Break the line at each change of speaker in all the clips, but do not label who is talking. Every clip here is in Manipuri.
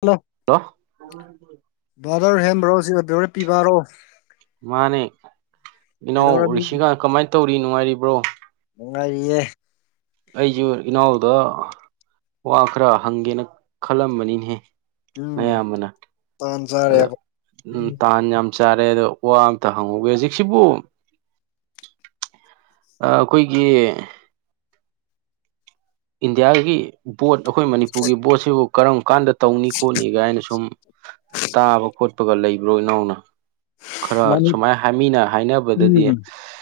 ꯍꯜꯂꯣ
ꯍꯜꯂꯣ
ꯚꯗꯔ ꯍꯦꯟꯕ꯭ꯔꯣ ꯁꯤꯕꯔ ꯄꯤꯕꯥꯔꯣ
ꯃꯥꯅꯦ ꯏꯅꯥꯎ
ꯀꯩꯗꯧꯔꯝꯃꯤ
ꯔꯤꯁꯤꯒ ꯀꯃꯥꯏꯅ ꯇꯧꯔꯤ ꯅꯨꯡꯉꯥꯏꯔꯤꯕ꯭ꯔꯣ
ꯅꯨꯡꯉꯥꯏꯔꯤꯌꯦ
ꯑꯩꯁꯨ ꯏꯅꯥꯎꯗ ꯋꯥ ꯈꯔ ꯍꯪꯒꯦꯅ ꯈꯜꯂꯝꯕꯅꯤꯍ
ꯎꯝ
ꯑꯌꯥꯝꯕꯅ
ꯇꯥꯟ
ꯑꯗꯣ
ꯆꯥꯔꯦꯕ
ꯎ
ꯎꯝ
ꯇꯥꯟ ꯌꯥꯝ ꯆꯥꯔꯦ ꯑꯗꯣ ꯋꯥ ꯑꯃꯝꯇ ꯍꯪꯍꯧꯒꯦ ꯍꯧꯖꯤꯛꯁꯤꯕꯨ ꯑꯩꯈꯣꯏꯒꯤ ꯏꯟꯗꯤꯌꯥꯒꯤ ꯕꯣꯠ ꯑꯩꯈꯣꯏ ꯃꯅꯤꯄꯨꯔꯒꯤ ꯕꯣꯠꯁꯤꯕꯨ ꯀꯔꯝ ꯀꯥꯟꯗ ꯇꯧꯅꯤ ꯈꯣꯠꯅꯤꯒꯥꯏꯅ ꯁꯨꯝ ꯇꯥꯕ ꯈꯣꯠꯄꯒ ꯂꯩꯕ꯭ꯔꯣ ꯏꯅꯥꯎꯅ ꯈꯔ
ꯃꯅꯤ
ꯁꯨꯃꯥꯏ ꯍꯥꯏꯃꯤꯅ ꯍꯥꯏꯅꯕꯗꯗꯤ
ꯎꯝ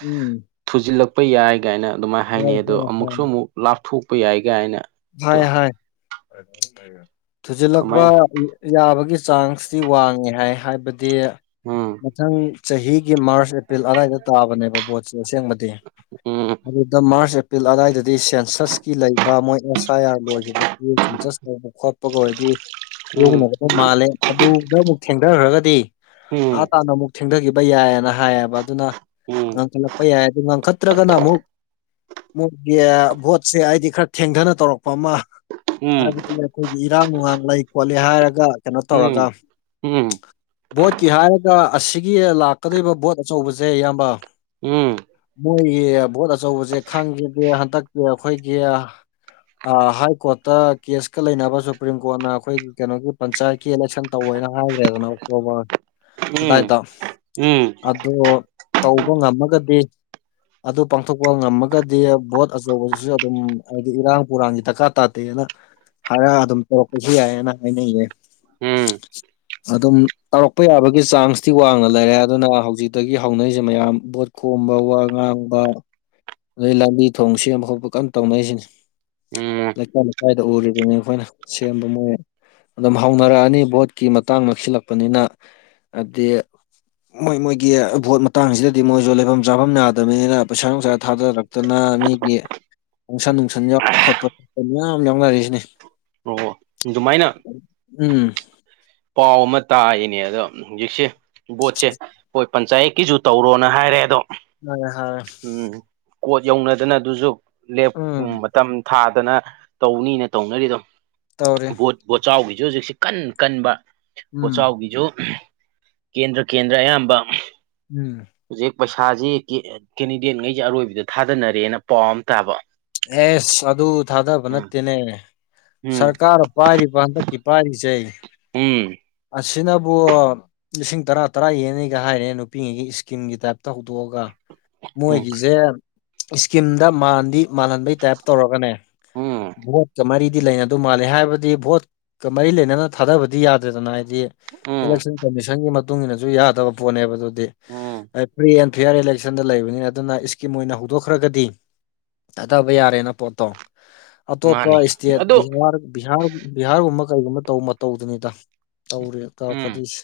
ꯎꯝ
ꯊꯨꯖꯤꯜꯂꯛꯄ ꯌꯥꯏ ꯀꯥꯏꯅ ꯑꯗꯨꯃꯥꯏꯅ
ꯍꯣꯏ
ꯍꯥꯏꯅꯩ ꯑꯗꯣ
ꯍꯣꯏ ꯍꯣꯏ
ꯑꯃꯨꯛꯁꯨ ꯑꯃꯨꯛ ꯂꯥꯞꯊꯣꯛꯄ ꯌꯥꯏ ꯀꯥꯏꯅ ꯑꯗꯣ
ꯍꯥꯏ ꯍꯥꯏ ꯊꯨꯖꯤꯜꯂꯛꯄꯥ
ꯀꯃꯥꯏ
ꯌꯥꯕꯒꯤ ꯆꯥꯡꯁꯇꯤ ꯋꯥꯡꯉꯦ ꯍꯥꯏ ꯍꯥꯏꯕꯗꯤ
ꯎꯝ
ꯃꯊꯪ ꯆꯍꯤꯒꯤ ꯃꯥꯔꯁ ꯑꯦꯄ꯭ꯔꯤꯜ ꯑꯋꯥꯏꯗ ꯇꯥꯕꯅꯦꯕ ꯕꯣꯠꯁꯦ ꯑꯁꯦꯡꯕꯗꯤ
ꯎꯝ
ꯑꯗꯨꯗ ꯃꯥꯔꯁ ꯄꯄꯤꯜ ꯑꯗꯥꯋꯥꯏꯗꯗꯤ ꯁꯦꯟꯁꯁꯀꯤ ꯂꯩꯕ ꯃꯣꯏ ꯑꯦꯁ ꯑꯥꯏ ꯑꯥꯔ ꯂꯣꯏꯈꯤꯕꯒꯤ ꯁꯦꯟꯁꯁ ꯇꯧꯕ ꯈꯣꯠꯄꯒ ꯑꯣꯏꯗꯤ
ꯑꯣ
ꯂꯌꯧꯅꯕꯗ ꯃꯥꯜꯂꯦ ꯑꯗꯨꯗ ꯑꯃꯨꯛ ꯊꯦꯡꯊꯈ꯭ꯔꯒꯗꯤ ꯑꯥ ꯇꯥꯅ ꯑꯃꯨꯛ ꯊꯦꯡꯊꯈꯤꯕ ꯌꯥꯏꯌꯦꯅ ꯍꯥꯏꯌꯦꯕ ꯑꯗꯨꯅ
ꯎꯝ
ꯉꯥꯡꯈꯠꯂꯛꯄ ꯌꯥꯏ ꯑꯗꯨ ꯉꯥꯡꯈꯠꯇ꯭ꯔꯒꯅ ꯑꯃꯨꯛ ꯃꯣꯏꯒꯤ ꯚꯣꯠꯁꯦ ꯍꯥꯏꯗꯤ ꯈꯔ ꯊꯦꯡꯊꯅ ꯇꯧꯔꯛꯄ ꯑꯃ ꯍꯥꯏꯕꯗꯤ ꯑꯩꯈꯣꯏꯒꯤ ꯏꯔꯥꯡ ꯅꯨꯡꯉꯥꯡ ꯂꯩ ꯈꯣꯠꯂ ꯍꯥꯏꯔꯒ ꯀꯩꯅꯣ ꯇꯧꯔꯒ ꯕꯣꯠꯀꯤ ꯍꯥꯏꯔꯒ ꯑꯁꯤꯒꯤ ꯂꯥꯛꯀꯗꯧꯕ ꯕꯣꯠ ꯑꯆꯧꯕꯁꯦ ꯏꯌꯥꯝꯕ
ꯎꯝ
ꯃꯣꯏꯒꯤ ꯚꯣꯠ ꯑꯆꯧꯕꯁꯦ ꯈꯪꯈꯤꯗꯦ ꯍꯟꯗꯛꯀꯤ ꯑꯩꯈꯣꯏꯒꯤ ꯍꯥꯏ ꯀꯣꯔꯠꯇ ꯀꯦꯁꯀ ꯂꯩꯅꯕ ꯁꯨꯄ꯭ꯔꯤꯝ ꯀꯣꯔꯠꯅ ꯑꯩꯈꯣꯏꯒꯤ ꯀꯩꯅꯣꯒꯤ ꯄꯟꯆꯥꯌꯦꯠ ꯑꯦꯂꯦꯛꯁꯟ ꯇꯧ ꯍꯥꯏꯅ ꯍꯥꯏꯈ꯭ꯔꯦꯗꯅ ꯑꯣꯛꯇꯣꯕꯔ ꯑꯗꯨꯗꯥꯏꯗ ꯑꯗꯣ ꯇꯧꯕ ꯉꯝꯃꯒꯗꯤ ꯑꯗꯨ ꯄꯥꯡꯊꯣꯛꯄ ꯉꯝꯃꯒꯗꯤ ꯚꯣꯠ ꯑꯆꯧꯕꯁꯤꯁꯨ ꯑꯗꯨꯝ ꯏꯔꯥꯡ ꯄꯨꯔꯥꯡꯒꯤ ꯗꯔꯀꯥꯔ ꯇꯥꯗꯦꯅ ꯍꯥꯏꯔ ꯑꯗꯨꯝ ꯇꯧꯔꯛꯄꯁꯨ ꯌꯥꯏꯌꯦꯑꯅ ꯍꯥꯏꯅꯤꯡꯉꯦ [inaudible] ꯑꯗꯨꯝ ꯇꯧꯔꯛꯄ ꯌꯥꯕꯒꯤ ꯆꯥꯡꯁꯇꯤ ꯋꯥꯡꯅ ꯂꯩꯔꯦ ꯑꯗꯨꯅ ꯍꯧꯖꯤꯛꯇꯒꯤ ꯍꯧꯅꯔꯤꯁꯦ ꯃꯌꯥꯝ ꯕꯣꯠ ꯈꯣꯝꯕ ꯋꯥ ꯉꯥꯡꯕ ꯑꯗꯩ ꯂꯝꯕꯤ ꯊꯣꯡ ꯁꯦꯝꯕ ꯈꯥꯎꯄ ꯀꯔꯝ ꯇꯧꯅꯔꯤꯁꯤꯅꯤ ꯂꯩꯀꯥꯏ ꯂꯩꯀꯥꯏꯗ ꯎꯔꯤꯗꯨꯅꯦ ꯑꯩꯈꯣꯏꯅ ꯁꯦꯝꯕ ꯃꯣꯏ ꯑꯗꯨꯝ ꯍꯧꯅꯔꯛꯑꯅꯤ ꯚꯣꯠꯀꯤ ꯃꯇꯥꯡ ꯅꯛꯁꯤꯜꯂꯛꯄꯅꯤꯅ ꯍꯥꯏꯗꯤ ꯃꯣꯏ ꯃꯣꯏꯒꯤ ꯚꯣꯠ ꯃꯇꯥꯡꯁꯤꯗꯗꯤ ꯃꯣꯏꯁꯨ ꯂꯩꯐꯝ ꯆꯥꯐꯝ ꯌꯥꯗꯕꯅꯤꯅ ꯄꯩꯁꯥ ꯅꯨꯡꯁꯥ ꯊꯥꯗꯔꯛꯇꯨꯅ ꯃꯤꯒꯤ ꯅꯨꯡꯁꯟ ꯅꯨꯡꯁꯟ ꯌꯥꯎꯕ ꯈꯣꯠꯄ ꯈꯣꯠꯄ ꯃꯌꯥꯝ ꯌꯥꯎꯅꯔꯤꯁꯤꯅꯦ
ꯑꯗꯨꯃꯥꯏꯅ
ꯎꯝ
ꯄꯥꯎ ꯑꯃ ꯇꯥꯏꯌꯦꯅꯦ ꯑꯗꯣ ꯍꯧꯖꯤꯛꯁꯦ ꯕꯣꯠꯁꯦ ꯍꯣꯏ ꯄꯟꯆꯥꯌꯦꯠꯀꯤꯁꯨ ꯇꯧꯔꯣꯅ ꯍꯥꯏꯔꯦ ꯑꯗꯣ
ꯍꯥꯏꯔꯦ ꯍꯥꯏꯔꯦ
ꯎꯝ ꯀꯣꯠ ꯌꯧꯅꯗꯅ ꯑꯗꯨꯁꯨ ꯂꯦꯞ
ꯎꯝ
ꯃꯇꯝ ꯊꯥꯗꯅ ꯇꯧꯅꯤꯅ ꯇꯧꯅꯔꯤꯗꯣ
ꯇꯧꯔꯤ
ꯚꯣꯠ ꯕꯣꯠꯆꯥꯎꯒꯤꯁꯨ ꯍꯧꯖꯤꯛꯁꯤ ꯀꯟ ꯀꯟꯕ
ꯎꯝ
ꯕꯣꯠꯆꯥꯎꯒꯤꯁꯨ ꯀꯦꯟꯗ꯭ꯔ ꯀꯦꯟꯗ꯭ꯔ ꯑꯌꯥꯝꯕ
ꯎꯝ
ꯍꯧꯖꯤꯛ ꯄꯩꯁꯥꯁꯤ ꯀꯦꯟꯗꯤꯗꯦꯠꯉꯩꯁꯤꯦ ꯑꯔꯣꯏꯕꯗ ꯊꯥꯗꯅꯔꯦꯅ ꯄꯥꯎ ꯑꯃ ꯇꯥꯕ
ꯑꯦꯁ ꯑꯗꯨ ꯊꯥꯗꯕ
ꯎꯝ
ꯅꯠꯇꯦꯅꯦ
ꯎꯝ
ꯁꯔꯀꯥꯔ [unintelligible]
ꯎꯝ
ꯑꯁꯤꯅꯕꯨ ꯂꯤꯁꯤꯡ ꯇꯔꯥ ꯇꯔꯥ ꯌꯦꯟꯅꯤꯩꯒ ꯍꯥꯏꯔꯦ ꯅꯨꯄꯤꯉꯩꯒꯤ ꯏꯁꯀꯤꯟꯒꯤ ꯇꯥꯏꯞꯇ ꯍꯧꯗꯣꯛꯑꯒ
ꯎꯝ
ꯃꯣꯏꯒꯤꯁꯦ ꯏꯁꯀꯤꯝꯗ ꯃꯥꯟꯗꯤ ꯃꯥꯜꯍꯟꯕꯩ ꯇꯥꯏꯞ ꯇꯧꯔꯒꯅꯦ
ꯎꯝ
ꯀꯔꯤꯗꯤ ꯂꯥꯏꯅ ꯑꯗꯨ ꯃꯥꯜꯂꯦ ꯍꯥꯏꯕꯗꯤ ꯚꯣꯠꯀ ꯃꯔꯤ ꯂꯩꯅꯅ ꯊꯥꯗꯕꯗꯤ ꯌꯥꯗ꯭ꯔꯦꯗꯅ ꯍꯥꯏꯗꯤ
ꯎꯝ
ꯏꯂꯦꯛꯁꯟ ꯀꯃꯤꯁꯟꯒꯤ ꯃꯇꯨꯡ ꯏ ꯃꯇꯨꯡꯏꯟꯅꯁꯨ ꯌꯥꯗꯕ ꯄꯣꯠꯅꯦꯕ ꯑꯗꯨꯗꯤ
ꯎꯝ
ꯐ꯭ꯔꯤ ꯑꯦꯟ ꯐꯤꯌꯥꯔ ꯏꯂꯦꯛꯁꯟꯗ ꯂꯩꯕꯅꯤꯅ ꯑꯗꯨꯅ ꯏꯁꯀꯤꯝ ꯑꯣꯏꯅ ꯍꯧꯗꯣꯛꯈ꯭ꯔꯒꯗꯤ ꯊꯥꯊꯕ ꯌꯥꯔꯦꯅ ꯄꯣꯠꯇꯣ ꯑꯇꯣꯞꯄ
ꯃꯥꯅꯤ
ꯏꯁꯇꯦꯠ
ꯑꯗꯨ
ꯕꯤꯍꯥꯔ ꯕꯤꯍꯥꯔ ꯕꯤꯍꯥꯔꯒꯨꯝꯕ ꯀꯩꯒꯨꯝꯕ ꯇꯧ ꯃꯇꯧꯗꯨꯅꯤꯗ ꯇꯧꯔꯤ
ꯎꯝ
ꯇꯧꯔꯛꯀꯗꯣꯏꯁꯦ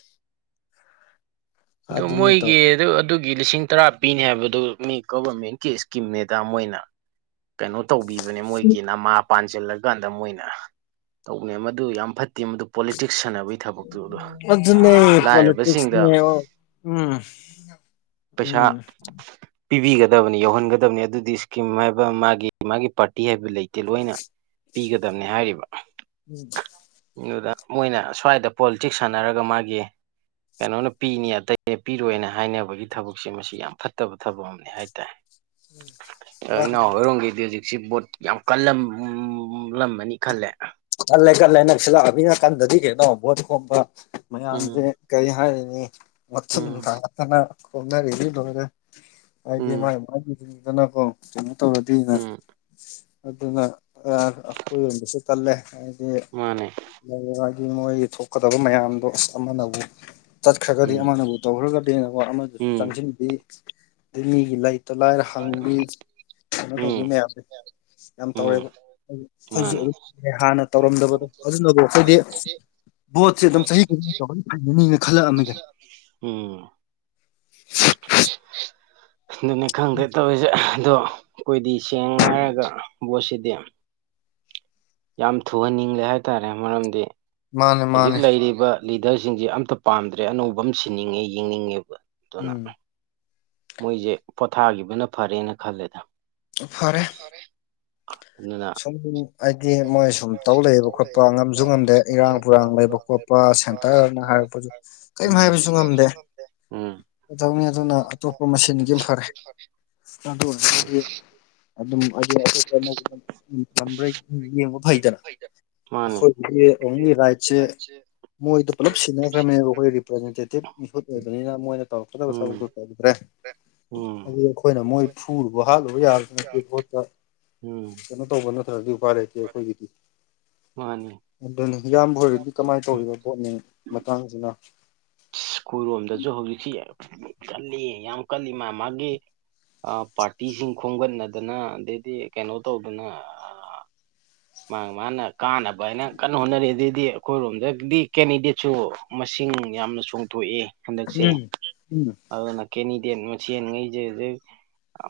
ꯑꯣ
ꯑꯗꯨꯅꯤ ꯇꯧ
ꯃꯣꯏꯒꯤ ꯑꯗꯨ ꯑꯗꯨꯒꯤ ꯂꯤꯁꯤꯡ ꯇꯔꯥ ꯄꯤꯅꯤ ꯍꯥꯏꯕꯗꯨꯅꯤ ꯒꯣꯚꯔꯃꯦꯟꯀꯤ ꯏꯁꯀꯤꯝꯅꯦꯗ ꯃꯣꯏꯅ ꯀꯩꯅꯣ ꯇꯧꯕꯤꯕꯅꯦ ꯃꯣꯏꯒꯤ ꯅꯃꯥ ꯄꯥꯟꯁꯤꯜꯂꯒ ꯀꯥꯟꯗ ꯃꯣꯏꯅ ꯇꯧꯕꯅꯦ ꯃꯗꯨ ꯌꯥꯝ ꯐꯠꯇꯦ ꯃꯗꯨ ꯄꯣꯂꯤꯇꯤꯛꯁ ꯁꯥꯟꯅꯕ
ꯑꯗꯨ ꯑꯗꯨ ꯅ ꯄꯣꯂꯤꯇꯤꯁ
ꯂꯥꯏꯔꯕꯁꯤꯡꯗ
ꯅ ꯎꯝ
ꯄꯩꯁꯥ
ꯎꯝ
ꯄꯤꯕꯤꯒꯗꯕꯅꯤ ꯌꯧꯍꯟꯒꯗꯕꯅꯤ ꯑꯗꯨꯗꯤ ꯏꯁꯀꯤꯝ ꯍꯥꯏꯕ ꯃꯥꯒꯤ ꯃꯥꯒꯤ ꯄꯥꯔꯇꯤ ꯍꯥꯏꯕ ꯂꯩꯇꯦ ꯂꯣꯏꯅ ꯄꯤꯒꯗꯕꯅꯤ ꯍꯥꯏꯔꯤꯕ
ꯎꯝ
ꯑꯗꯨꯗ ꯃꯣꯏꯅ ꯁ꯭ꯋꯥꯏꯗ ꯄꯣꯂꯤꯇꯤꯛꯁ ꯁꯥꯟꯅꯔꯒ ꯃꯥꯒꯤ ꯀꯩꯅꯣꯅ ꯄꯤꯅꯤ ꯑꯇꯩ ꯂꯦꯞꯄꯤꯔꯣꯅ ꯍꯥꯏꯅꯕꯒꯤ ꯊꯕꯛꯁꯦ ꯃꯁꯤ ꯌꯥꯝ ꯐꯠꯇꯕ ꯊꯕꯛ ꯑꯃꯅꯤ ꯍꯥꯏꯇꯥꯔꯦ ꯑꯩꯅ ꯑꯣꯏꯔꯣꯡꯒꯤꯗꯤꯖꯤ ꯁꯤ ꯕꯣꯠ ꯌꯥꯝ ꯀꯜꯂꯝꯂꯝꯃꯅꯤ ꯈꯜꯂꯦ
ꯀꯠ ꯂꯩ ꯀꯠ ꯂꯩꯅꯛꯁꯤ ꯂꯥꯛꯑꯃꯤ ꯅꯥꯀꯟꯗꯗꯤ ꯀꯩꯅꯣ ꯚꯣꯠꯀꯣꯕ ꯃꯌꯥꯝꯁꯦ
ꯎꯝ
ꯀꯔꯤ ꯍꯥꯏꯔꯤꯅꯤ
ꯎꯝ
ꯃꯊꯊꯠꯇꯅ ꯍꯣꯅꯔꯤꯗꯤ ꯂꯣꯏꯔꯦ ꯍꯥꯏꯗꯤ
ꯎꯝ
ꯃꯥꯏ ꯃꯒꯤꯗꯨꯅꯤꯗꯅꯀꯣ ꯀꯩꯅꯣ ꯇꯧꯔꯗꯤꯅ
ꯎꯝ
ꯑꯗꯨꯅꯈꯏꯔꯣꯟꯕꯁꯨ ꯇꯜꯂꯦ ꯍꯥꯏꯗꯤ
ꯃꯥꯅꯦ
ꯑ ꯃꯥꯒꯤ ꯃꯣꯏꯒꯤ ꯊꯣꯛꯀꯗꯕ ꯃꯌꯥꯝꯗꯣ ꯑꯃꯅꯕꯨ ꯆꯠꯈ꯭ꯔꯒꯗꯤ
ꯎꯝ
ꯑꯃꯅꯕꯨ ꯇꯧꯈ꯭ꯔꯒꯗꯤꯕ ꯑꯃꯗꯨꯁꯨ
ꯎꯝ
ꯆꯪꯁꯤꯟꯕꯤ ꯑꯗꯩ ꯃꯤꯒꯤ ꯂꯩꯇ ꯂꯥꯏꯔ ꯍꯪꯕꯤ ꯀꯩꯅꯣ ꯇꯧꯕꯤ
ꯎꯝ
ꯃꯌꯥꯝꯁꯦ ꯌꯥꯝ
ꯎꯝ
ꯇꯧꯔꯦꯕ ꯑꯩꯈꯣꯏꯁꯨ
ꯃꯥꯅꯦ
ꯑꯗꯨꯝ ꯍꯥꯟꯅ ꯇꯧꯔꯝꯗꯕꯗꯣ ꯑꯗꯨꯅꯕꯨ ꯍꯥꯏꯈꯣꯏꯗꯤ ꯕꯣꯠꯁꯦ ꯑꯗꯨꯝ ꯆꯍꯤ ꯈꯨꯗꯤꯡ ꯇ ꯐꯒꯅꯤꯅ ꯈꯜꯂꯛꯑꯝꯃꯤꯒ
ꯎꯝ [unintelligible] ꯑꯗꯨꯅꯤ ꯈꯪꯗꯦ ꯇꯧꯔꯤꯁꯦ ꯑꯗꯣ ꯑꯩꯈꯣꯏꯗꯤ ꯁꯦꯡꯅ ꯍꯥꯏꯔꯒ ꯕꯣꯠꯁꯤꯗꯤ ꯌꯥꯝ ꯊꯨꯍꯟꯅꯤꯡꯂꯦ ꯍꯥꯏꯇꯥꯔꯦ ꯃꯔꯝꯗꯤ
ꯃꯥꯅꯦ
ꯍꯧꯖꯤꯛ
ꯃꯥꯅꯦ
ꯂꯩꯔꯤꯕ ꯂꯤꯗꯔꯁꯤꯡꯁꯦ ꯑꯝꯇ ꯄꯥꯝꯗ꯭ꯔꯦ ꯑꯅꯧꯕ ꯑꯃ ꯁꯤꯟꯅꯤꯡꯉꯦ ꯌꯦꯡꯅꯤꯡꯉꯦꯕ ꯑꯗꯨꯅ
ꯎꯝ
ꯃꯣꯏꯁꯦ ꯄꯣꯊꯥꯈꯤꯕꯅ ꯐꯔꯦꯅ ꯈꯜꯂꯦꯗ
ꯐꯔꯦ
[unintelligible]
ꯎ ꯑꯩꯗꯤ ꯃꯣꯏ ꯁꯨꯝ ꯇꯧ ꯂꯩꯕ ꯈꯣꯠꯄ ꯉꯝꯁꯨ ꯉꯝꯗꯦ ꯏꯔꯥꯡ ꯄꯨꯔꯥꯡ ꯂꯩꯕ ꯈꯣꯠꯄ ꯁꯦꯟꯇꯔꯅ ꯍꯥꯏꯔꯛꯄꯁꯨ
ꯎꯝ ꯎꯝ
ꯗꯧꯅꯤ ꯑꯗꯨꯅ ꯑꯇꯣꯞꯄ ꯃꯦꯟꯒꯤ ꯐꯔꯦ ꯑꯗꯨ ꯑꯣꯏꯔꯒꯗꯤ ꯑꯗꯨꯝ ꯑꯩ ꯎ ꯇꯝꯕ꯭ꯔꯩ ꯌꯦꯡꯕ ꯐꯩꯗꯅ
ꯃꯥꯅꯦ
ꯑꯩꯈꯣꯏꯗꯤ ꯑꯣꯡꯂꯤ ꯔꯥꯏꯠꯁꯦ ꯃꯣꯏꯗ ꯄꯨꯂꯞ ꯁꯤꯟꯅꯈ꯭ꯔꯕꯅꯦꯕ ꯑꯩꯈꯣꯏ ꯔꯤꯄ꯭ꯔꯖꯦꯟꯇꯦꯇꯤꯞ ꯃꯤꯍꯨꯠ ꯑꯣꯏꯕꯅꯤꯅ ꯃꯣꯏꯅ ꯇ ꯄꯒ ꯁ
ꯎꯝ
ꯇ ꯇꯗ꯭ꯔꯦ
ꯎꯝ
ꯑꯗꯨꯗꯤ ꯑꯩꯈꯣꯏꯅ ꯃꯣꯏ ꯐꯨꯔꯨꯕ ꯍꯥꯠꯂꯨꯕ ꯌꯥꯕꯗꯤ ꯅꯠꯇꯦ ꯈꯣꯠꯇ
ꯎꯝ
ꯀꯩꯅꯣ ꯇꯧꯕ ꯅꯠꯇ꯭ꯔꯗꯤ ꯎꯄꯥꯏ ꯂꯩꯇꯦ ꯑꯩꯈꯣꯏꯒꯤꯗꯤ
ꯃꯥꯅꯦ
ꯑꯗꯨꯅꯤ ꯏꯌꯥꯝꯕ ꯑꯣꯏꯔꯗꯤ ꯀꯃꯥꯏꯅ ꯇꯧꯔꯤꯕ ꯕꯣꯠꯅꯤꯡ ꯃꯇꯥꯡꯁꯤꯅ
ꯁ꯭ꯀꯨꯜ ꯂꯣꯝꯗꯁꯨ ꯍꯧꯖꯤꯛꯁꯤ ꯌꯥꯝ ꯃꯤ ꯀꯜꯂꯤ ꯌꯥꯝ ꯀꯜꯂꯤ ꯃꯥ ꯃꯥꯒꯤ ꯄꯥꯔꯇꯤꯁꯤꯡ ꯈꯣꯝꯒꯠꯅꯗꯅ ꯑꯗꯩꯗꯤ ꯀꯩꯅꯣ ꯇꯧꯗꯅ
[unintelligible]
ꯃꯥ ꯃꯥꯅ ꯀꯥꯟꯅꯕ ꯍꯥꯏꯅ ꯀꯟꯅ ꯍꯣꯠꯅꯔꯤ ꯑꯗꯨꯗꯗꯤ ꯑꯩꯈꯣꯏꯔꯣꯝꯗꯗꯤ ꯀꯦꯟꯗꯤꯗꯦꯠꯁꯨ ꯃꯁꯤꯡ ꯌꯥꯝꯅ ꯆꯣꯡꯊꯣꯛꯏ ꯍꯟꯗꯛꯁꯦ
ꯎꯝ
ꯑꯗꯨꯅ ꯀꯦꯟꯗꯤꯗꯦꯠ ꯃꯁꯦꯟꯈꯩꯁꯦ ꯍꯧꯖꯤꯛ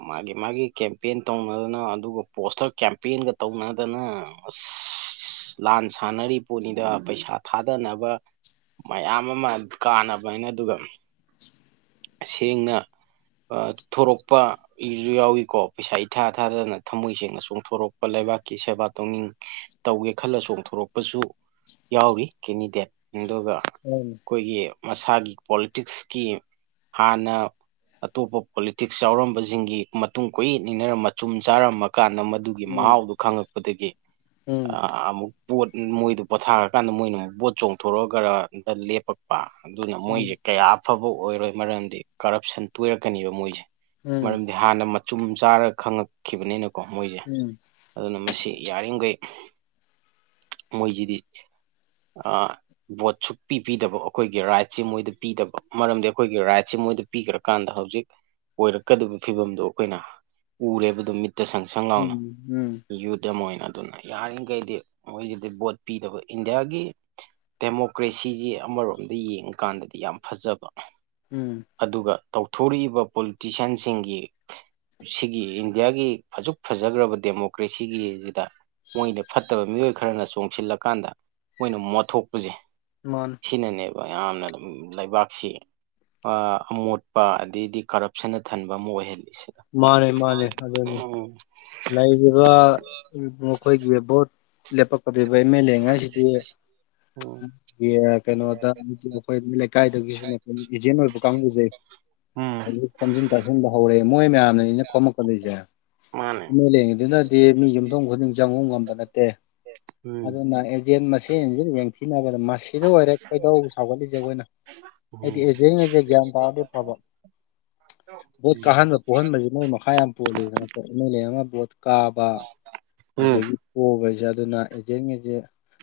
ꯃꯥꯒꯤ ꯃꯥꯒꯤ ꯀꯦꯝꯄꯦꯟ ꯇꯧꯅꯗꯅ ꯑꯗꯨꯒ ꯄꯣꯁꯇꯔ ꯀꯦꯝꯄꯦꯟꯒ ꯇꯧꯅꯗꯅ ꯑꯁ ꯂꯥꯟ ꯁꯥꯟꯅꯔꯤ ꯄꯣꯠꯅꯤꯗ ꯄꯩꯁꯥ ꯊꯥꯗꯅꯕ ꯃꯌꯥꯝ ꯑꯃ ꯀꯥꯟꯅꯕꯅꯤꯅ ꯑꯗꯨꯒ ꯁꯦꯡꯅ ꯊꯣꯔꯛꯄ ꯏꯁꯨ ꯌꯥꯎꯏꯀꯣ ꯄꯩꯁꯥ ꯏꯊꯥ ꯊꯥꯗꯗꯅ ꯊꯝꯃꯣꯏ ꯁꯦꯡꯅ ꯆꯣꯡꯊꯣꯔꯛꯄ ꯂꯩꯕꯥꯛꯀꯤ ꯁꯦꯕꯥ ꯇꯧꯅꯤꯡ ꯇꯧꯒꯦ ꯈꯜꯂ ꯆꯣꯡꯊꯣꯔꯛꯄꯁꯨ ꯌꯥꯎꯔꯤ ꯀꯦꯟꯗꯤꯗꯦꯠ ꯑꯗꯨꯒ
ꯎꯝ
ꯑꯩꯈꯣꯏꯒꯤ ꯃꯁꯥꯒꯤ ꯄꯣꯂꯤꯇꯤꯛꯁꯀꯤ ꯍꯥꯟꯅ ꯑꯇꯣꯞꯄ ꯄꯣꯂꯤꯇꯤꯛꯁ ꯌꯥꯎꯔꯝꯕꯁꯤꯡꯒꯤ ꯃꯇꯨꯡ ꯀꫭꯌꯦꯠ ꯏꯟꯅꯔ ꯃꯆꯨꯝ ꯆꯥꯔꯝꯃ ꯀꯥꯟꯗ ꯃꯗꯨ ꯒꯤ
ꯎꯝ
ꯃꯍꯥꯎꯗꯨ ꯈꯪꯉꯛꯄꯗꯒꯤ
ꯎꯝ
ꯑꯥ ꯑꯃꯨꯛ ꯄꯣꯠ ꯃꯣꯏꯗꯨ ꯄꯣꯊꯥꯔꯀꯥꯟꯗ ꯃꯣꯏꯅ ꯑꯃꯨꯛ ꯕꯣꯠ ꯆꯣꯡꯊꯣꯔꯛꯑꯒꯔꯗ ꯂꯦꯞꯄꯛ ꯑꯗꯨꯅ ꯃꯣꯏꯁꯦ ꯀꯌꯥ ꯑꯐꯕ ꯑꯣꯏꯔꯣꯏ ꯃꯔꯝꯗꯤ ꯀꯔꯞꯁꯟ ꯇꯣꯏꯔꯛꯀꯅꯤꯕ ꯃꯣꯏꯁꯦ
ꯎꯝ
ꯃꯔꯝꯗꯤ ꯍꯥꯟꯅ ꯃꯆꯨꯝ ꯆꯥꯔꯒ ꯈꯪꯉꯛꯈꯤꯕꯅꯤꯅꯀꯣ ꯃꯣꯏꯁꯦ
ꯎꯝ
ꯑꯗꯨꯅ ꯃꯁꯤ ꯌꯥꯔꯤꯈꯩ ꯃꯣꯏꯁꯤꯗꯤ ꯑꯥ ꯚꯣꯠꯁꯨ ꯁꯨꯡꯄꯤ ꯄꯤꯕꯤꯗꯕ ꯑꯩꯈꯣꯏꯒꯤ ꯔꯥꯏꯠꯁꯦ ꯃꯣꯏꯗ ꯄꯤꯗꯕ ꯃꯔꯝꯗꯤ ꯑꯩꯈꯣꯏꯒꯤ ꯔꯥꯏꯠꯁꯦ ꯃꯣꯏꯗ ꯄꯤꯈ꯭ꯔꯀꯥꯟꯗ ꯍꯧꯖꯤꯛ ꯑꯣꯏꯔꯛꯀꯗꯕ ꯐꯤꯕꯝꯗꯣ ꯑꯩꯈꯣꯏꯅ ꯎꯔꯦꯕ ꯑꯗꯨꯝ ꯃꯤꯠꯇ ꯁꯪ ꯁꯪ ꯂꯥꯎꯅ
ꯎꯝ ꯎꯝ ꯎꯝ
ꯌꯨꯠ ꯑꯃ ꯑꯣꯏꯅ ꯑꯗꯨꯅ ꯌꯥꯔꯤꯈꯩꯗꯤ ꯃꯣꯏꯁꯤꯗꯤ ꯚꯣꯠ ꯄꯤꯗꯕ ꯏꯟꯗꯤꯌꯥꯒꯤ ꯗꯦꯃꯣꯀ꯭ꯔꯦꯁꯤꯁꯤ ꯑꯃꯔꯣꯝꯗ ꯌꯦꯡꯉꯀꯥꯟꯗꯗꯤ ꯌꯥꯝ ꯐꯖꯕ
ꯎꯝ
ꯑꯗꯨꯒ ꯇꯧꯊꯣꯔꯛꯏꯕ ꯄꯣꯂꯤꯇꯤꯁꯤꯌꯥꯟꯁꯤꯡꯒꯤ ꯁꯤꯒꯤ ꯏꯟꯗꯤꯌꯥꯒꯤ ꯑꯁꯨꯛ ꯐꯖꯈ꯭ꯔꯥꯕ ꯗꯦꯃꯣꯀ꯭ꯔꯦꯁꯤꯒꯤꯁꯤꯗ ꯃꯣꯏꯅ ꯐꯠꯇꯕ ꯃꯤꯑꯣꯏ ꯈꯔꯅ ꯆꯣꯡꯁꯤꯜꯂꯀꯥꯟꯗ ꯃꯣꯏꯅ ꯃꯣꯠꯊꯣꯛꯄꯁꯦ
ꯃꯥꯟꯅ‌ꯦ
ꯁꯤꯅꯅꯦꯕ ꯌꯥꯝꯅ ꯑꯗꯨꯝ ꯂꯩꯕꯥꯛꯁꯤ ꯑꯃꯣꯠꯄ ꯑꯗꯩꯗꯤ ꯀꯔꯞꯁꯟꯅ ꯊꯟꯕ ꯑꯃ ꯑꯣꯏꯍꯜꯂꯤꯁꯦ
ꯃꯥꯅꯦ ꯃꯥꯅꯦ ꯑꯗꯨꯗꯤ ꯂꯩꯔꯤꯕ ꯃꯈꯣꯏꯒꯤ ꯚꯣꯠ ꯂꯦꯄꯛ ꯀ ꯚ ꯃ [unintelligible] ꯑ‌ꯦꯃ‌ꯦꯂ‌ꯦꯉꯥꯏ ꯁꯤꯗꯤ
ꯎꯝ
ꯀꯩꯅꯣꯗ ꯑꯗꯨꯒꯤ ꯃꯈꯣꯏ ꯂꯩꯀꯥꯏꯗꯒꯤꯁꯨꯅꯩꯅ [unintelligible] ꯑꯦꯖꯦꯟ ꯑꯣꯏꯕ ꯀꯥꯡꯕꯨꯖꯩ
ꯎꯝ
ꯍꯧꯖꯤꯛ ꯈꯣꯝꯖꯤꯟ ꯇꯥꯁꯤꯟꯕ ꯍꯧꯔꯛꯑꯦ ꯃꯣꯏ ꯃꯌꯥꯝꯅ ꯅꯅꯤꯅ‌ꯦ ꯈꯣꯝꯃꯛꯀꯗꯣꯏꯁꯦ
ꯃꯥꯅꯦ
ꯂꯉꯤꯗꯨꯅꯗꯤ [unintelligible] ꯃꯤ ꯌꯨꯝꯊꯣꯡ ꯈꯨꯗꯤꯡ ꯆꯪꯉꯨ ꯉꯝꯕ ꯅꯠꯇꯦ
ꯎꯝ
ꯑꯗꯨꯅ ꯑꯦꯖꯦꯟ ꯃꯁꯦꯟꯁꯤ ꯌꯦꯡꯊꯤꯅꯕꯗ ꯃꯁꯤꯗ ꯑꯣꯏꯔꯦ ꯈꯣꯏꯗꯧ ꯁꯥꯎꯒꯠꯂꯤꯁꯦ ꯑꯩꯈꯣꯏꯅ ꯍꯥꯏꯗꯤ
ꯎꯝ
ꯑꯦꯖꯦꯟ ꯒꯩꯖ‌ꯦ ꯒ꯭ꯌꯥꯟ ꯇꯥꯔꯗꯤ ꯐꯕ ꯕꯣꯠ
ꯎꯝ
ꯀꯥꯍꯟꯕ ꯄꯣꯛꯍꯟꯕꯁꯤ ꯃꫭꯏ ꯃꯈꯥ ꯌꯥꯝ ꯄꯣꯜꯂꯤꯗꯅꯀꫭ ꯑ‌ꯦꯃ‌ꯦꯂ‌ꯦ ꯑꯃ ꯕꯣꯠ ꯀꯥꯕ
ꯎꯝ
ꯑꯗꯨꯗꯒꯤ ꯄꫭꯕꯁꯦ ꯑꯗꯨꯅ ꯑꯦꯖꯦꯟꯒꯩꯁꯦ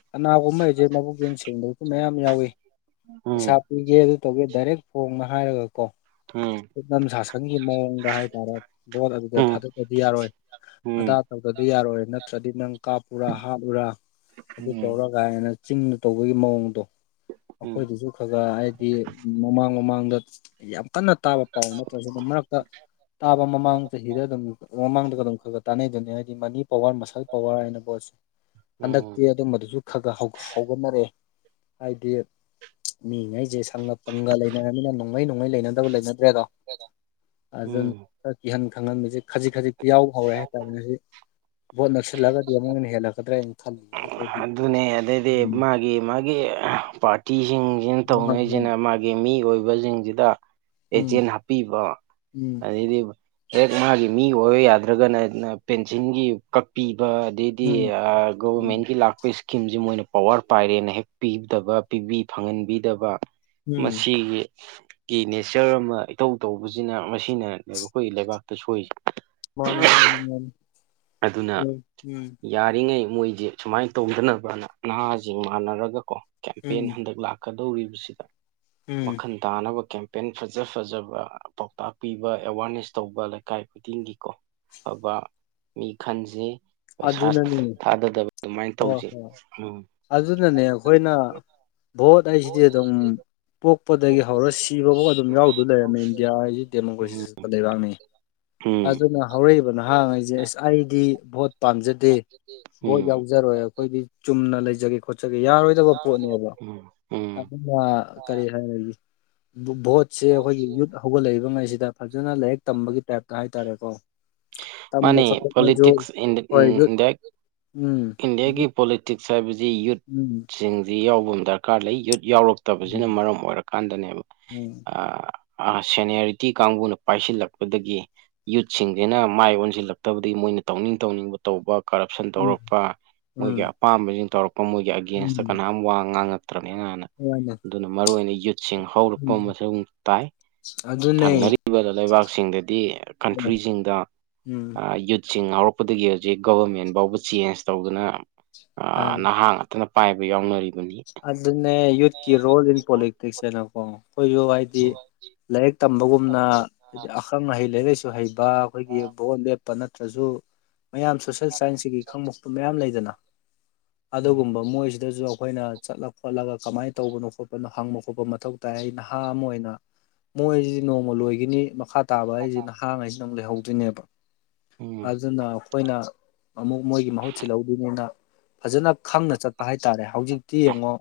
ꯀꯅꯥꯒꯨꯝꯕ ꯑ‌ꯦꯖ‌ꯦꯟ ꯃꯕꯨꯛꯆ‌ꯦꯟ ꯁꯦꯡꯗꯕꯁꯨ ꯃꯌꯥꯝ ꯌꯥꯎꯏꯤ ꯄꯩꯁꯥ
ꯎꯝ
ꯄꯤꯒꯦ ꯑꯗꯨ ꯇꯧꯒꯦ ꯗꯥꯏꯔꯦꯛ ꯐꯣꯡꯅ ꯍꯥꯏꯔꯒ ꯀꯣ
ꯎꯝ
ꯁꯨꯞꯅꯝ ꯁꯥꯁꯟꯒꯤ ꯃꯑꯣꯡꯗ ꯍꯥꯏꯇꯥꯔꯦ ꯚꯣꯠ ꯑꯗꯨꯗ
ꯎꯝ
ꯊꯥꯗꯔꯥꯗꯤ ꯌꯥꯔꯣꯏ ꯑꯗꯥ
ꯎꯝ
ꯇꯧꯗꯔꯗꯤ ꯌꯥꯔꯣꯏ ꯅꯠꯇ꯭ꯔꯗꯤ ꯅꯪ ꯀꯥꯞꯄꯨꯔꯥ ꯍꯥꯠꯂꯨꯔꯥ ꯑꯗꯨ ꯇꯧꯔ
ꯎꯝ
ꯀꯥꯏꯅ ꯆꯤꯡꯗ ꯇꯧꯕꯒꯤ ꯃꯑꯣꯡꯗꯣ ꯑꯩꯈꯣꯏꯗꯁꯨ ꯈꯒꯔꯥꯍꯥꯏꯗꯤ ꯃꯃꯥꯡ ꯃꯃꯥꯡꯗ ꯌꯥꯝ ꯀꯟꯅ ꯇꯥꯕ ꯄꯥꯎ ꯅꯠꯇ꯭ꯔꯁꯨ ꯃꯔꯛꯇ ꯇꯥꯕ ꯃꯃꯥꯡ ꯆꯍꯤꯗ ꯑꯗꯨꯝ ꯃꯃꯥꯡꯗꯒ ꯑꯗꯨꯝ ꯈꯔ ꯈꯔ ꯇꯥꯟꯅꯩꯗꯅ ꯍꯥꯏꯗꯤ ꯃꯅꯤ ꯄꯋꯥꯔ ꯄꯁꯥꯜ ꯄꯋꯥꯔ ꯍꯥꯏꯅ ꯀꫭ ꯍꯟꯗꯛꯇꯤ
ꯎꯝ
ꯑꯗꯨꯝꯕꯗꯨꯁꯨ ꯈꯥꯔ ꯈꯔꯥ ꯍꯧꯒꯠꯅꯔꯛꯑꯦ ꯑꯥꯏꯗꯤ ꯃꯤꯉꯩꯁꯦ ꯁꯪꯒ ꯄꯪꯒ ꯂꯩꯅꯔꯕꯅꯤꯅ ꯅꯣꯡꯃꯩ ꯅꯣꯡꯃꯩ ꯂꯩꯅꯗꯕ ꯂꯩꯅꯗ꯭ꯔꯦꯗꯣ ꯑꯗꯨꯅ
ꯎꯝ
ꯈꯔ ꯀꯤꯍꯟ ꯈꯪꯍꯟꯕꯕꯁꯤ ꯈꯖꯤꯛ ꯈꯖꯤꯛꯇꯤ ꯌꯥꯎꯕ ꯍꯧꯔꯦ ꯍꯥꯏꯇꯥꯥꯔꯦꯅꯦ ꯚꯣꯠ ꯅꯞꯁꯤꯜꯂꯒꯗꯤ ꯑꯃꯨꯛ ꯍꯟꯅ ꯍꯦꯜꯂꯛꯀꯗ꯭ꯔꯥꯅ ꯈꯜꯂꯤꯌꯦ ꯑꯩꯈꯣꯏꯒꯤ
ꯑꯗꯨꯅꯦ ꯑꯗꯩꯗꯤ
ꯎꯝ
ꯃꯥꯒꯤ ꯃꯥꯒꯤ ꯄꯥꯔꯇꯤꯁꯤꯡꯁꯤꯅ
ꯍꯣꯏ ꯍꯣꯏ
ꯇꯧꯅꯔꯤꯁꯤꯅ ꯃꯥꯒꯤ ꯃꯤ ꯑꯣꯏꯕꯁꯤꯡꯁꯤꯗ
ꯎꯝ
ꯑꯦꯖꯦꯟ ꯄꯤꯕ
ꯎꯝ
ꯑꯗꯩꯗꯤꯕ ꯍꯦꯛ ꯃꯥꯒꯤ ꯃꯤ ꯑꯣꯏꯌꯨ ꯌꯥꯗ꯭ꯔꯒꯅꯅ ꯄꯦꯟꯁꯤꯟꯒꯤ ꯀꯛꯄꯤꯕ ꯑꯗꯩꯗꯤ
ꯎꯝ
ꯑ
ꯎꯝ
ꯒꯕꯔꯃꯦꯟꯒꯤ ꯂꯥꯛꯄ ꯏꯁ ꯀꯤꯝꯖꯤ ꯃꯣꯏꯅ ꯄꯋꯥꯔ ꯄꯥꯏꯔꯦꯅ ꯍꯦꯛ ꯄꯤꯗꯕ ꯄꯤꯕꯤ ꯐꯪꯍꯟꯕꯤꯗꯕ
ꯎꯝ
ꯃꯁꯤꯒꯤ ꯀꯤ ꯅꯦꯆꯔ ꯑꯃ ꯏꯇꯧ ꯇꯧꯕꯖꯤꯅ ꯃꯁꯤꯅꯅꯦꯕ ꯑꯩꯈꯣꯏꯒꯤ ꯂꯩꯕꯥꯛꯇ ꯁꯣꯏꯔꯤꯖꯦ
ꯃꯥꯅꯦ ꯃꯥꯅꯦ ꯃꯥꯅꯦ
ꯑꯗꯨꯅ
ꯎꯝ ꯎꯝ
ꯌꯥꯔꯤꯉꯩ ꯃꯣꯏꯖꯦ ꯁꯨꯃꯥꯏꯅ ꯇꯧꯗꯅꯕꯅ ꯅꯍꯥꯖꯤꯡ ꯃꯥꯟꯅꯔꯒ ꯀꯣ ꯀꯦꯝꯄꯦꯟ
ꯎꯝ
ꯍꯟꯗꯛ ꯂꯥꯛ ꯀꯗꯧꯔꯤꯕꯁꯤꯗ
ꯎꯝ
ꯋꯥꯈꯟ ꯇꯥꯅꯕ ꯀꯦꯝꯄꯦꯟ ꯐꯖ ꯐꯖꯕ ꯄꯥꯎꯇꯥꯛ ꯄꯤꯕ ꯑꯦꯋꯥꯔꯅꯦꯁ ꯇꯧꯕ ꯂꯩꯀꯥꯏ ꯈꯨꯗꯤꯡꯒꯤ ꯀꯣ ꯐꯥꯕ ꯃꯤ ꯈꯟꯖꯤ ꯄꯩꯁꯥ
ꯑꯗꯨꯅꯅꯦ
ꯊꯥꯗꯗꯕ ꯑꯗꯨꯃꯥꯏꯅ
ꯍꯣꯏ
ꯇꯧꯖꯦ
ꯍꯣꯏ
ꯎꯝ
ꯑꯗꯨꯅꯅꯦ ꯑꯈꯣꯏꯅ ꯚꯣꯠ ꯍꯥꯏꯖꯤꯗꯤ ꯑꯗꯨꯝ ꯄꯣꯛꯄꯗꯒꯤ ꯍꯧꯔ ꯁꯤꯕꯕꯧꯁ ꯑꯗꯨꯝ ꯌꯥꯎꯗꯧ ꯂꯩꯔꯝꯃꯦ ꯏꯟꯗꯤꯌꯥ ꯍꯥꯏꯁꯤ ꯗꯦꯃꯣꯀ꯭ꯔꯦꯁꯤ
ꯎꯝ
ꯆꯠꯄ ꯂꯩꯕꯥꯛꯅꯤ
ꯎꯝ
ꯑꯗꯨꯅ ꯍꯧꯔꯛꯏꯕ ꯅꯍꯥꯟꯉꯩꯁꯦ ꯑꯁ ꯑꯩꯗꯤ ꯚꯣꯠ ꯄꯥꯝꯖꯗꯦ ꯚꯣꯠ ꯌꯥꯎ
ꯎꯝ
ꯖꯔꯣꯏ ꯑꯩꯈꯣꯏꯗꯤ ꯆꯨꯝꯅ ꯂꯩꯖꯒꯦ ꯈꯣꯠꯆꯒꯦ ꯌꯥꯔꯣꯏꯗꯕ ꯄꯣꯠꯅꯦꯕ
ꯎꯝ ꯎꯝ
ꯑꯗꯨꯅ ꯀꯔꯤ ꯍꯥꯏꯔꯖꯤ ꯚꯣꯠ ꯁꯦ ꯑꯩꯈꯣꯏꯒꯤ ꯌꯨꯠ ꯍꯧꯒꯠꯂꯛꯏꯕꯉꯩꯖꯤꯗ ꯐꯖꯅ ꯂꯥꯏꯔꯤꯛ ꯇꯝꯕꯒꯤ ꯇꯥꯏꯞꯇ ꯍꯥꯏꯇꯥꯔꯦꯀꯣ ꯇꯝꯕ
ꯃꯥꯅꯦ
ꯈꯣꯠꯄꯥ ꯃꯣꯏꯖꯨ
ꯄꯣꯂꯤꯇꯤꯛꯁ
ꯍꯣꯏ ꯌꯨꯠ
ꯏꯟꯗꯤꯌꯥ
ꯎꯝ
ꯏꯟꯗꯤꯌꯥꯒꯤ
ꯌꯨꯠ
ꯄꯣꯂꯤꯇꯤꯛꯁ ꯍꯥꯏꯕꯁꯤ
ꯎꯝ
ꯌꯨꯠꯁꯤꯡꯖꯤ ꯌꯥꯎꯕ ꯑꯃ ꯗꯔꯀꯥꯔ ꯂꯩ ꯌꯨꯠ ꯌꯥꯎꯔꯛ ꯇꯕꯖꯤꯅ ꯃꯔꯝ ꯑꯣꯏꯔꯀꯥꯟꯗꯅꯦꯕ
ꯎꯝ
ꯑ ꯑꯥ ꯁꯦꯅꯤꯌꯔꯤꯇꯤ ꯀꯥꯡꯕꯨꯅ ꯄꯥꯏꯁꯤꯜꯂꯛꯄꯗꯒꯤ ꯌꯨꯠꯁꯤꯡꯖꯤꯅ ꯃꯥꯏ ꯑꯣꯟꯖꯤꯜꯂꯛꯇꯕꯗꯤ ꯃꯣꯏꯅ ꯇꯧꯅꯤꯡ ꯇꯧꯅꯤꯡꯕ ꯇꯧꯕ ꯀꯔꯞꯁꯟ
ꯎꯝ
ꯇꯧꯔꯛꯄ ꯃꯣꯏꯒꯤ
ꯎꯝ
ꯑꯄꯥꯝꯕꯁꯤꯡ ꯇꯧꯔꯛꯄ ꯃꯣꯏꯒꯤ ꯑꯒꯦꯟꯁꯇ ꯀꯅꯥꯝ ꯋꯥ ꯉꯥꯡꯉꯛ ꯇ꯭ꯔꯝꯅꯤꯅꯅ
ꯍꯣꯏꯅꯦ
ꯑꯗꯨꯅ ꯃꯔꯨꯑꯣꯏꯅ ꯌꯨꯠꯁꯤꯡ ꯍꯧꯔꯛꯄ ꯑꯃꯁꯨꯡ ꯇꯥꯏ
ꯑꯗꯨꯅꯦ
ꯊꯪꯅꯔꯤꯕ ꯂꯩꯕꯥꯛꯁꯤꯡꯗꯗꯤ ꯀꯟꯇ꯭ꯔꯤꯖꯤꯡꯗ ꯑ
ꯎꯝ
ꯑ ꯌꯨꯠꯁꯤꯡ ꯍꯧꯔꯛꯄꯗꯒꯤ ꯍꯧꯖꯤꯛ ꯒꯣꯕꯔꯃꯦꯟꯕꯧꯕ ꯆꯦꯟꯖ ꯇꯧꯗꯅ ꯑꯥ ꯅꯍꯥ ꯉꯥꯛꯇꯅ ꯄꯥꯏꯕ ꯌꯥꯎꯅꯔꯤ
ꯑꯗꯨꯅꯦ ꯌꯨꯠꯀꯤ ꯔꯣꯜ ꯏꯟ ꯄꯣꯂꯤꯇꯤꯛꯁ ꯍꯥꯏꯅꯀꯣ ꯑꯩꯈꯣꯏꯖꯨ ꯍꯥꯏꯗꯤ ꯂꯥꯏꯔꯤꯛ ꯇꯝꯕꯒꯨꯝꯅ ꯍꯥꯏꯗꯤ ꯑꯈꯪ ꯑꯍꯩ ꯂꯥꯏꯔꯤꯛ ꯂꯥꯏꯁꯨ ꯍꯩꯕ ꯑꯩꯈꯣꯏꯒꯤ ꯚꯣꯠ ꯂꯦꯞꯄ ꯅꯠꯇ꯭ꯔꯖꯨ ꯃꯌꯥꯝ ꯁꯣꯁꯦꯜ ꯁꯥꯏꯟꯁꯀꯩꯀꯩ ꯈꯪꯕ ꯈꯣꯠꯄ ꯃꯌꯥꯝ ꯂꯩꯗꯅ
ꯎꯝ
ꯑꯗꯨꯒꯨꯝꯕ ꯃꯣꯏꯁꯤꯗꯖꯨ ꯑꯩꯈꯣꯏꯅ ꯆꯠꯂ ꯈꯣꯠꯂꯒ ꯀꯃꯥꯏꯟ ꯇꯧꯕꯅꯣ ꯈꯣꯠꯄꯅꯣ ꯍꯪꯕ ꯈꯣꯠꯄ ꯃꯊꯧ ꯇꯥꯏ ꯑꯩ ꯅꯍꯥ ꯑꯃ ꯑꯣꯏꯅ ꯃꯣꯏꯖꯤꯗꯤ ꯅꯣꯡꯃ ꯂꯣꯏꯒꯤꯅꯤ ꯃꯈꯥ ꯇꯥꯕ ꯍꯥꯏꯖꯤ ꯅꯍꯥꯡꯉꯩꯖꯤꯅ ꯑꯃꯨꯛ ꯂꯩꯍꯧꯗꯣꯏꯅꯦꯕ
ꯎꯝ
ꯑꯗꯨꯅ ꯑꯩꯈꯣꯏꯅ ꯑꯃꯨꯛ ꯃꯣꯏꯒꯤ ꯃꯍꯨꯠ ꯁꯤꯜꯍꯧꯗꯣꯏꯅꯤꯅ ꯐꯖꯅ ꯈꯪꯅ ꯆꯠꯄ ꯍꯥꯏꯇꯥꯔꯦ ꯍꯧꯖꯤꯛꯇꯤ ꯌꯦꯡꯉꯣ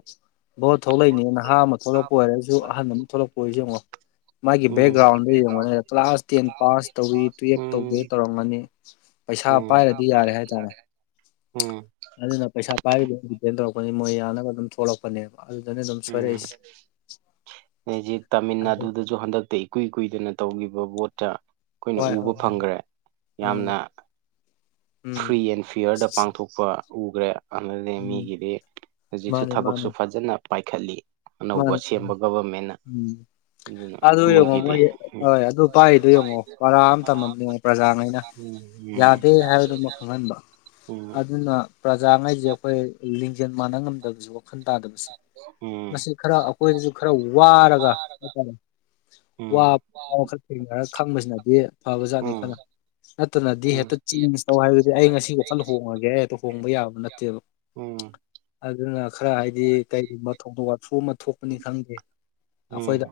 ꯚꯣꯠ ꯊꯣꯛꯂꯛꯏꯅꯦ ꯅꯍꯥ ꯑꯃ ꯊꯣꯛꯂꯛꯄ ꯑꯣꯏꯔꯖꯨ ꯑꯍꯟ ꯑꯃ ꯊꯣꯛꯂꯛꯄ ꯑꯣꯏꯔꯖꯨ ꯌꯦꯡꯉꯣ ꯃꯥꯒꯤ ꯕꯦꯛꯒ꯭ꯔꯥꯎꯟꯗꯣ ꯌꯦꯡꯉꯣꯅꯦ ꯀ꯭ꯂꯥꯁ ꯇꯦꯟ ꯄꯥꯁ ꯇꯧꯏꯤ ꯇꯨꯌꯦꯜꯕ ꯇꯧꯗꯦ ꯇꯧꯔꯝꯒꯅꯤ ꯄꯩꯁꯥ ꯄꯥꯏꯔꯗꯤ ꯌꯥꯔꯦ ꯍꯥꯏꯇꯥꯔꯦ
ꯎꯝ
ꯑꯗꯨꯅ ꯄꯩꯁꯥ ꯄꯥꯏꯕꯗꯨꯗ ꯗꯤꯄꯦꯟ ꯇꯧꯔꯛꯄꯅꯤ ꯃꯣꯏ ꯌꯥꯅꯕ ꯑꯗꯨꯝ ꯊꯣꯛꯂꯛꯄꯅꯦꯕ ꯑꯗꯨꯗꯅꯦ ꯑꯗꯨꯝ
ꯎꯝ
ꯁꯣꯏꯔꯛꯏꯁꯦ
ꯍꯦꯖꯤꯛ ꯇꯥꯃꯤꯜ
ꯑꯗꯨ
ꯅꯥꯗꯨꯗꯖꯨ ꯍꯟꯗꯛꯇꯩ ꯏꯀꯨꯏ ꯀꯨꯏꯗꯅ ꯇꯧꯒꯤꯕ ꯚꯣꯠꯇ ꯑꯩꯈꯣꯏꯅ
ꯍꯣꯏ
ꯎꯕ
ꯍꯣꯏ
ꯐꯪꯒ꯭ꯔꯦ ꯌꯥꯝꯅ
ꯎꯝ ꯎꯝ
ꯐ꯭ꯔꯤ ꯑꯦꯟ ꯐꯤꯌꯔꯗ ꯄꯥꯡꯊꯣꯛ ꯄ ꯎꯒ꯭ꯔꯦ ꯑꯗꯩꯗꯤ
ꯎꯝ
ꯃꯤꯒꯤꯗꯤ ꯍꯧꯖꯤꯛꯁꯨ
ꯃꯥꯅꯤ
ꯊꯕꯛꯁꯨ
ꯃꯥꯅꯤ
ꯐꯖꯅ ꯄꯥꯏꯈꯠꯂꯤ ꯑꯅꯧꯕ
ꯃꯥꯅꯤ
ꯁꯦꯝꯕ ꯒꯕꯔꯃꯦꯟꯅ
ꯎꯝ ꯑꯗꯨ ꯌꯦꯡꯉꯣ ꯃꯣꯏꯒꯤ ꯍꯣꯏ ꯑꯗꯨ ꯄꯥꯏꯗꯨ ꯌꯦꯡꯉꯣ ꯕꯔꯥ ꯑꯃ ꯇꯝꯃꯝ ꯌꯦꯡꯉꯣ ꯄ꯭ꯔꯖꯥꯉꯩꯅ
ꯎꯝ ꯎꯝ
ꯌꯥꯗꯦ ꯍꯥꯏꯕꯗꯨꯃ ꯈꯪꯍꯟꯕ
ꯎꯝ
ꯑꯗꯨꯅ ꯄ꯭ꯔꯖꯥꯉꯩꯁꯦ ꯑꯩꯈꯣꯏ ꯂꯤꯡꯖꯦꯜ ꯃꯥꯟꯅ ꯉꯝꯗꯕꯁꯨ ꯋꯥꯈꯜ ꯇꯥꯗꯕꯁꯨ
ꯎꯝ
ꯃꯁꯤ ꯈꯔ ꯑꯩꯈꯣꯏꯗꯁꯨ ꯈꯔ ꯋꯥꯔꯒ ꯍꯥꯏꯇꯥꯔꯦ ꯋꯥ
ꯎꯝ
ꯋꯥꯈꯜ ꯊꯦꯡꯅꯔ ꯈꯪꯕꯁꯤꯅꯗꯤ ꯐꯕ ꯖꯥꯠꯅꯤ
ꯎꯝ
ꯈꯜꯂ ꯅꯠꯇꯅꯗꯤ
ꯎꯝ
ꯍꯦꯛꯇ ꯆꯦꯟꯖ ꯇꯧ ꯍꯥꯏꯕꯗꯤ ꯑꯩ ꯉꯁꯤ ꯋꯥꯈꯜ ꯍꯣꯡꯉꯒꯦ ꯑꯩ ꯍꯦꯛꯇ ꯍꯣꯡꯕ ꯌꯥꯕ ꯅꯠꯇꯦꯕ
ꯑꯣ
ꯑꯗꯨꯅ ꯈꯔ ꯍꯥꯏꯗꯤ ꯀꯩꯒꯨꯝꯕ ꯊꯧꯗꯣꯛ ꯋꯥꯊꯣꯛ ꯑꯃ ꯊꯣꯛꯄꯅꯤ ꯈꯪꯗꯦ
ꯎꯝ
ꯑꯩꯈꯣꯏꯗ